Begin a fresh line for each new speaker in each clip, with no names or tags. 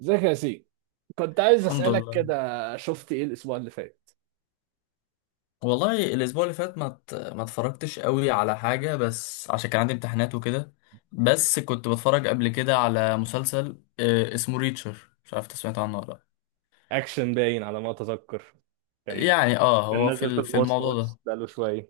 ازيك يا سي، كنت عايز
الحمد
اسالك
لله.
كده. شفت ايه الاسبوع اللي فات؟
والله الاسبوع اللي فات ما اتفرجتش قوي على حاجه، بس عشان كان عندي امتحانات وكده. بس كنت بتفرج قبل كده على مسلسل اسمه ريتشر، مش عارف انت سمعت عنه ولا لا.
اكشن باين على ما اتذكر. كان،
يعني اه
كان
هو
نازل في
في الموضوع
المواصلات
ده.
بقاله شويه.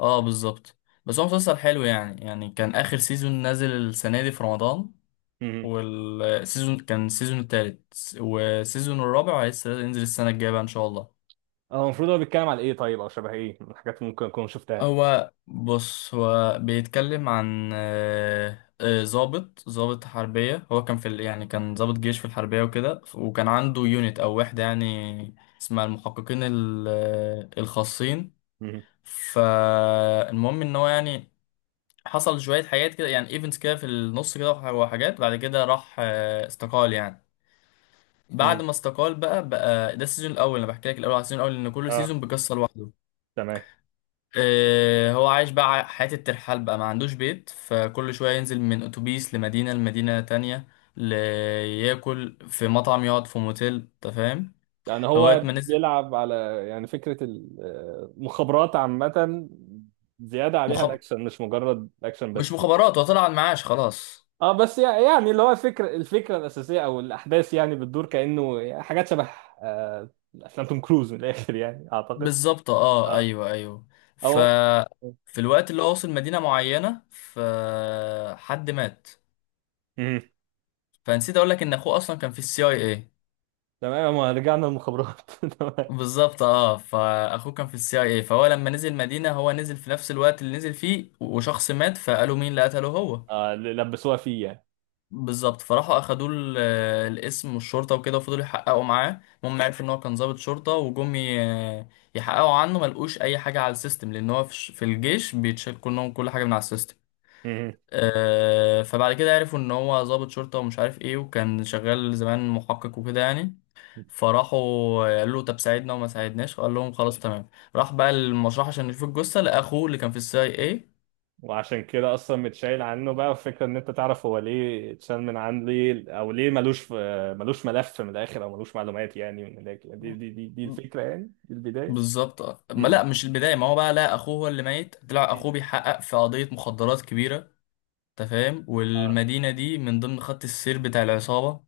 اه بالظبط. بس هو مسلسل حلو يعني، كان اخر سيزون نازل السنه دي في رمضان،
مهم.
والسيزون كان السيزون التالت، والسيزون الرابع لسه ينزل السنه الجايه بقى ان شاء الله.
هو المفروض هو بيتكلم على ايه طيب، او شبه ايه من الحاجات اللي ممكن اكون شفتها؟
هو بص، هو بيتكلم عن ضابط حربية. هو كان يعني كان ضابط جيش في الحربية وكده، وكان عنده يونت أو وحدة يعني، اسمها المحققين الخاصين.
مهم.
فالمهم إن هو يعني حصل شوية حاجات كده، يعني ايفنتس كده في النص كده، وحاجات بعد كده راح استقال يعني.
مهم.
بعد ما استقال بقى، ده السيزون الأول، أنا بحكي لك الأول على السيزون الأول، إن كل
اه،
سيزون بقصة لوحده.
تمام.
هو عايش بقى حياة الترحال بقى، ما عندوش بيت، فكل شوية ينزل من أتوبيس لمدينة لمدينة تانية، ل- ياكل في مطعم، يقعد في موتيل، أنت فاهم.
يعني
لغاية
هو
ما نزل.
بيلعب على، يعني فكره المخابرات عامه، زياده عليها
مخب...
الاكشن مش مجرد اكشن
مش
بس.
مخابرات، هو طلع على المعاش خلاص.
اه بس يعني اللي هو الفكره، الفكره الاساسيه او الاحداث يعني بتدور كانه حاجات شبه آه، افلام توم كروز من الاخر يعني اعتقد.
بالظبط اه،
اه.
ايوه ايوه. ف
او
في الوقت اللي هو وصل مدينة معينة، فحد مات.
مم.
فنسيت اقول لك ان اخوه اصلا كان في السي اي اي.
تمام، ما رجعنا المخابرات تمام.
بالظبط اه، فاخوه كان في السي اي اي، فهو لما نزل مدينه، هو نزل في نفس الوقت اللي نزل فيه، وشخص مات، فقالوا مين اللي قتله هو.
آه، اللي لبسوها فيه يعني.
بالظبط. فراحوا اخدوا الاسم والشرطه وكده، وفضلوا يحققوا معاه. المهم عرفوا ان هو كان ضابط شرطه، وجم يحققوا عنه ما لقوش اي حاجه على السيستم، لان هو في الجيش بيتشال كلهم كل حاجه من على السيستم.
مم.
فبعد كده عرفوا ان هو ضابط شرطة ومش عارف ايه، وكان شغال زمان محقق وكده يعني. فراحوا قالوا له طب ساعدنا، وما ساعدناش قال لهم خلاص تمام. راح بقى المشرحة عشان يشوف الجثة لأخوه اللي كان في السي اي اي.
وعشان كده اصلا متشايل عنه، بقى الفكره ان انت تعرف هو ليه اتشال من عن ليه، او ليه ملوش في، ملوش ملف من الاخر، او ملوش معلومات يعني من الاخر. دي الفكره يعني، دي البدايه.
بالظبط آه. ما
مم.
لا مش البداية، ما هو بقى لا، أخوه هو اللي ميت، طلع أخوه بيحقق في قضية مخدرات كبيرة. أنت فاهم، والمدينة دي من ضمن خط السير بتاع العصابة.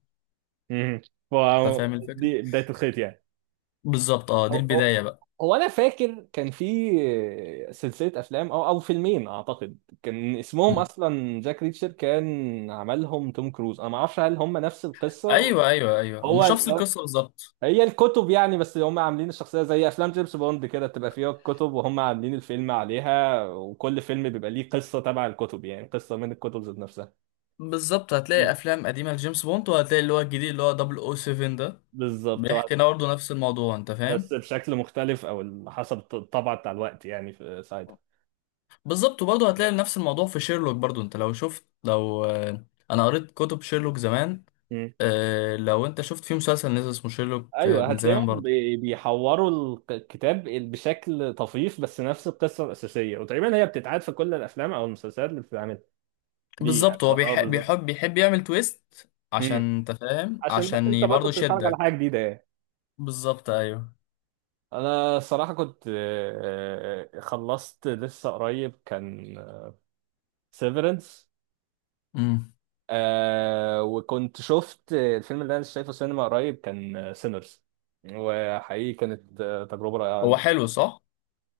مم. ف،
أنت فاهم الفكرة.
دي بدايه الخيط يعني.
بالظبط اه، دي
هو
البداية
هو-
بقى.
هو انا فاكر كان في سلسله افلام او فيلمين اعتقد، كان اسمهم
م.
اصلا جاك ريتشر، كان عملهم توم كروز، انا ما اعرفش هل هم نفس القصه ولا.
أيوه أيوه أيوه، ومش
هو
نفس القصة بالظبط.
هي الكتب يعني، بس هم عاملين الشخصيه زي افلام جيمس بوند كده، بتبقى فيها الكتب وهم عاملين الفيلم عليها، وكل فيلم بيبقى ليه قصه تبع الكتب، يعني قصه من الكتب ذات نفسها.
بالظبط، هتلاقي
مم.
افلام قديمه لجيمس بوند، وهتلاقي اللي هو الجديد اللي هو 007 ده،
بالظبط.
بيحكي برضه نفس الموضوع انت فاهم.
بس بشكل مختلف، او حسب الطبع بتاع الوقت يعني، في
بالظبط، وبرضه
ساعتها.
هتلاقي نفس الموضوع في شيرلوك برضه. انت لو شفت، لو انا قريت كتب شيرلوك زمان، لو انت شفت في مسلسل نزل اسمه شيرلوك
ايوه
من زمان
هتلاقيهم
برضه.
بيحوروا الكتاب بشكل طفيف، بس نفس القصه الاساسيه، وتقريبا هي بتتعاد في كل الافلام او المسلسلات اللي بتتعمل ليه يعني.
بالظبط. هو
اه
بيحب
بالظبط.
بيحب يعمل تويست
مم.
عشان انت فاهم،
عشان بس انت
عشان
برضه
برضه
بتتفرج على حاجه
يشدك.
جديده يعني.
بالظبط ايوه.
انا الصراحه كنت، خلصت لسه قريب كان سيفرنس،
امم
وكنت شفت الفيلم اللي انا شايفه سينما قريب كان سينرز، وحقيقي كانت تجربه رائعه.
هو حلو صح.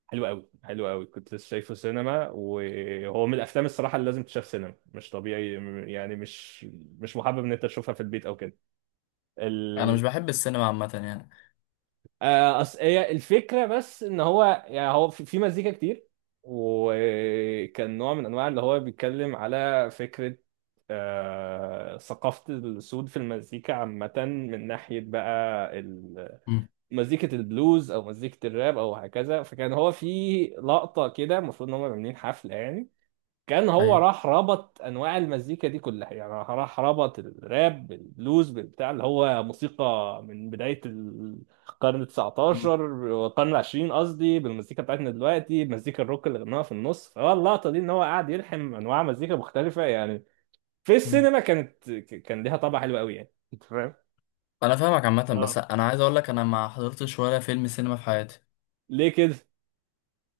حلو قوي، حلو قوي. كنت لسه شايفه سينما، وهو من الافلام الصراحه اللي لازم تشاف سينما، مش طبيعي. يعني مش، مش محبب ان انت تشوفها في البيت او كده.
انا
ال...
مش بحب السينما عامه يعني.
هي الفكره بس ان هو يعني، هو في في مزيكا كتير، وكان نوع من انواع اللي هو بيتكلم على فكره ثقافة السود في المزيكا عامة، من ناحية بقى
امم
مزيكة البلوز أو مزيكة الراب أو هكذا. فكان هو في لقطة كده المفروض إن هم عاملين حفلة يعني، كان هو
ايوه.
راح ربط انواع المزيكا دي كلها، يعني راح ربط الراب بالبلوز بتاع اللي هو موسيقى من بدايه القرن ال 19 والقرن ال 20، قصدي بالمزيكا بتاعتنا دلوقتي مزيكا الروك اللي غناها في النص. فهو اللقطه دي ان هو قاعد يلحم انواع مزيكا مختلفه يعني. في
مم.
السينما كانت كان ليها طابع حلو قوي يعني، انت فاهم؟
انا فاهمك عامه،
اه.
بس انا عايز اقول لك انا ما حضرتش ولا فيلم سينما في حياتي.
ليه كده؟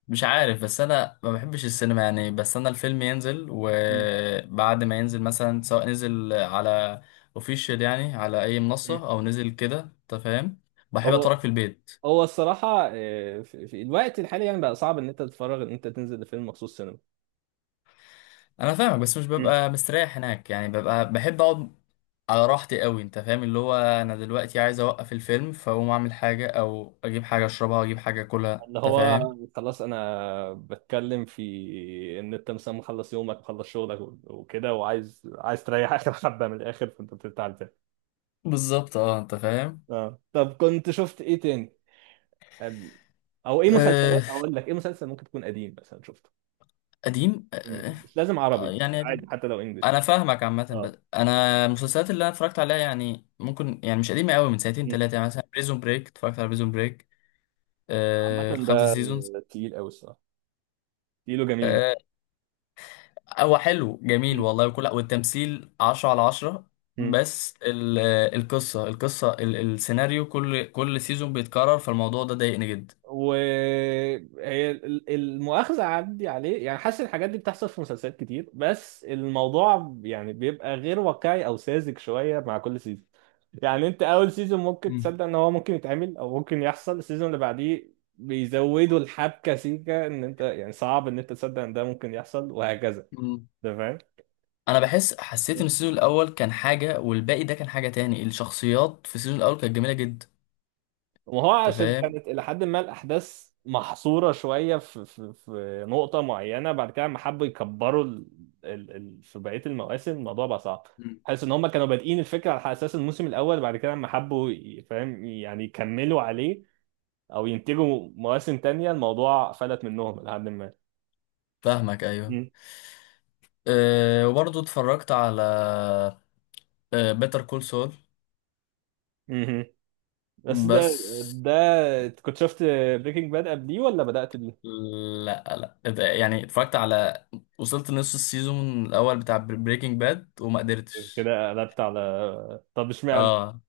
مش عارف، بس انا ما بحبش السينما يعني. بس انا الفيلم ينزل،
مم.
وبعد ما ينزل مثلا سواء نزل على اوفيشال يعني، على اي
مم.
منصه، او نزل كده انت فاهم، بحب
هو،
اتفرج في البيت.
هو الصراحه في في الوقت الحالي يعني بقى صعب ان انت تتفرج، ان انت تنزل لفيلم مخصوص سينما.
انا فاهمك، بس مش ببقى مستريح هناك يعني، ببقى بحب اقعد على راحتي قوي انت فاهم. اللي هو انا دلوقتي عايز اوقف الفيلم، فاقوم اعمل حاجه، او اجيب حاجه اشربها واجيب حاجه اكلها،
اللي
انت
هو
فاهم.
خلاص انا بتكلم في ان انت مثلا مخلص يومك، مخلص شغلك وكده، وعايز، عايز تريح اخر حبه من الاخر، فانت بتفتح الفيلم.
بالظبط اه، انت فاهم.
اه طب كنت شفت ايه تاني؟ أم- او ايه مسلسلات؟ اقول لك ايه مسلسل ممكن تكون قديم مثلا شفته؟
قديم
مم. مش لازم عربي، بس
يعني
عادي
قديم.
حتى لو انجلش.
انا فاهمك عامه،
اه.
بس انا المسلسلات اللي انا اتفرجت عليها يعني، ممكن يعني مش قديمه قوي، من سنتين
مم.
ثلاثه يعني. مثلا بريزون بريك، اتفرجت على بريزون بريك. آه
عامة
الخمسه
ده
سيزونز.
تقيل قوي الصراحه، تقيل وجميل.
آه، هو حلو جميل
مم.
والله، وكل والتمثيل 10 على 10.
مم.
بس القصه السيناريو، كل سيزون بيتكرر، فالموضوع ده ضايقني جدا.
وهي المؤاخذة عندي عليه يعني، حاسس الحاجات دي بتحصل في مسلسلات كتير، بس الموضوع يعني بيبقى غير واقعي او ساذج شوية مع كل سيزون. يعني انت اول سيزون ممكن
مم.
تصدق ان هو ممكن يتعمل او ممكن يحصل، السيزون اللي بعديه بيزودوا الحبكة سيكة ان انت يعني صعب ان انت تصدق ان ده ممكن يحصل، وهكذا.
مم.
انت فاهم؟
انا بحس، حسيت ان السيزون الاول كان حاجه، والباقي ده كان حاجه تاني. الشخصيات في السيزون الاول كانت جميله جدا،
وهو
انت
عشان
فاهم.
كانت إلى حد ما الأحداث محصورة شوية في في في نقطة معينة، بعد كده لما حبوا يكبروا في بقية المواسم الموضوع بقى صعب. حاسس إن هما كانوا بادئين الفكرة على أساس الموسم الأول، بعد كده لما حبوا فاهم يعني يكملوا عليه أو ينتجوا مواسم تانية، الموضوع فلت منهم إلى حد ما.
فاهمك ايوه.
م-
أه وبرضه اتفرجت على أه بيتر كول سول.
مهم. بس ده،
بس
ده كنت شفت بريكنج باد قبليه ولا بدأت بيه؟
لا، لا يعني اتفرجت على، وصلت نص السيزون الاول بتاع بريكنج باد وما قدرتش.
كده قلبت على طب اشمعنى؟
اه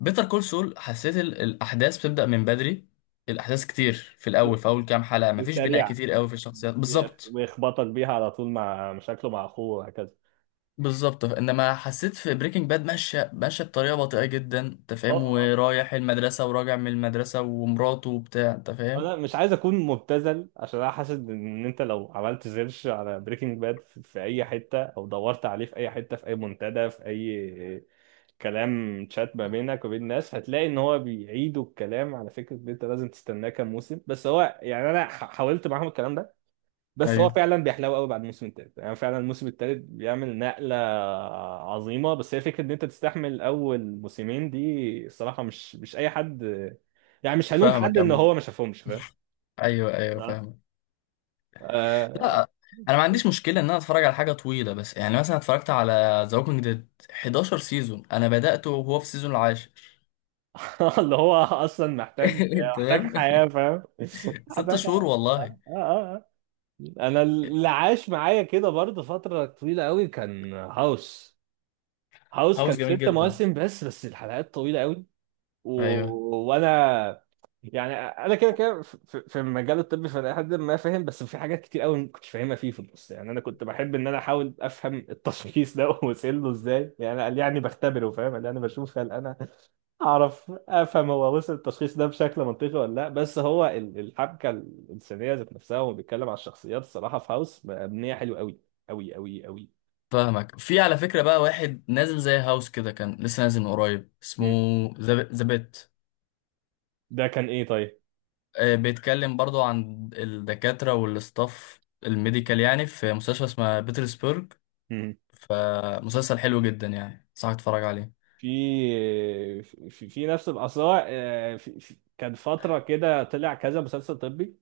بيتر كول سول حسيت الاحداث بتبدأ من بدري، الاحداث كتير في الاول، في اول كام حلقة مفيش بناء
وسريعا،
كتير قوي في الشخصيات بالظبط.
ويخبطك بيها على طول مع مشاكله مع اخوه وهكذا.
بالظبط، انما حسيت في بريكنج باد ماشيه بطريقه بطيئه جدا انت
أه،
فاهم،
أه،
ورايح المدرسه وراجع من المدرسه، ومراته وبتاع، انت فاهم.
انا مش عايز اكون مبتذل، عشان انا حاسس ان انت لو عملت سيرش على بريكنج باد في في اي حته، او دورت عليه في اي حته في اي منتدى، في اي كلام تشات ما بينك وبين الناس، هتلاقي ان هو بيعيدوا الكلام على فكره ان انت لازم تستناه كام موسم. بس هو يعني انا حاولت معاهم الكلام ده، بس
ايوه
هو فعلا بيحلو قوي بعد الموسم الثالث، يعني فعلا الموسم الثالث بيعمل نقله عظيمه. بس هي فكره ان انت تستحمل اول موسمين دي، الصراحه مش، مش اي حد. يعني مش هلوم حد
فاهمك.
ان هو ما شافهمش، فاهم؟
ايوه ايوه
آه.
فاهمك.
آه.
لا، انا ما عنديش مشكله ان انا اتفرج على حاجه طويله. بس يعني مثلا اتفرجت على ذا ووكينج ديد 11 سيزون، انا بدأته وهو في السيزون العاشر.
اللي هو اصلا محتاج، محتاج
تمام.
حياه فاهم.
ست
محتاج
شهور
حياه.
والله.
آه آه آه. انا اللي عاش معايا كده برضه فتره طويله قوي كان هاوس. هاوس
هاوس
كان
جميل
ست
جدا.
مواسم بس، بس الحلقات طويله قوي. و...
ايوه
وانا يعني، انا كده كده في في المجال الطبي، فانا لحد ما فاهم، بس في حاجات كتير قوي ما كنتش فاهمها فيه في النص. يعني انا كنت بحب ان انا احاول افهم التشخيص ده وصل له ازاي، يعني قال يعني بختبره فاهم، قال يعني بشوف هل انا اعرف افهم هو وصل التشخيص ده بشكل منطقي ولا لا. بس هو الحبكه الانسانيه ذات نفسها، وهو بيتكلم على الشخصيات الصراحه في هاوس مبنيه حلو قوي، قوي.
فاهمك. في على فكره بقى واحد نازل زي هاوس كده، كان لسه نازل من قريب، اسمه
مم.
ذا بيت.
ده كان ايه طيب؟
بيتكلم برضو عن الدكاتره والاستاف الميديكال يعني، في مستشفى اسمها بيترسبرغ. فمسلسل حلو جدا يعني، صح اتفرج عليه.
في في, في نفس الأثار في... في... كان فترة كده طلع كذا مسلسل طبي،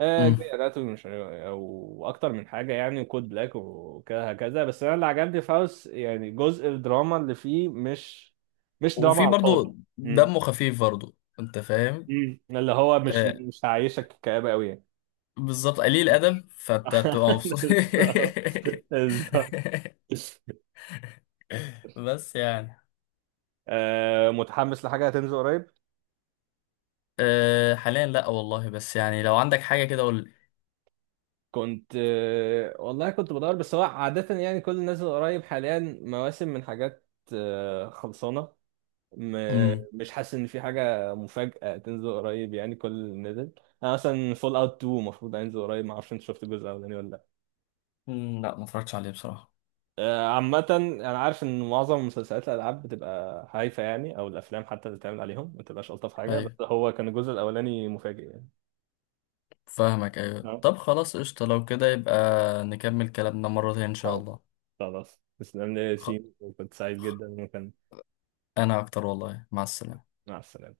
مم.
جاي اناتومي، مش عارف، او اكتر من حاجه يعني، كود بلاك وكذا هكذا. بس انا اللي عجبني في هاوس يعني جزء الدراما اللي فيه، مش، مش دراما
وفي
على الفاضي.
برضو
مم.
دمه خفيف برضو، انت فاهم.
مم. اللي هو مش،
آه
مش هعيشك كآبة قوي يعني.
بالظبط، قليل
مم.
ادب، فانت بتبقى مبسوط.
بالظبط، بالظبط.
بس يعني.
متحمس لحاجه هتنزل قريب؟
آه حاليا لا والله، بس يعني لو عندك حاجه كده قول لي.
كنت، والله كنت بدور، بس هو عادة يعني كل اللي نازل قريب حاليا مواسم من حاجات خلصانة.
مم.
مش حاسس إن في حاجة مفاجأة تنزل قريب، يعني كل اللي نزل. أنا مثلا فول أوت 2 المفروض هينزل قريب، معرفش أنت شفت الجزء الأولاني ولا لأ.
مم، لا ما اتفرجتش عليه بصراحه.
عامة أنا عارف إن معظم مسلسلات الألعاب بتبقى هايفة يعني، أو الأفلام حتى اللي بتعمل عليهم ما بتبقاش ألطف حاجة، بس
ايوه
هو كان الجزء الأولاني مفاجئ يعني.
فاهمك ايوه.
أه.
طب خلاص قشطه، لو كده يبقى نكمل كلامنا مره تانية ان شاء الله.
خلاص، تسلم لي يا
خ...
ياسين، وكنت سعيد
خ-
جدا، وكان،
انا اكتر والله، مع السلامه.
مع السلامة.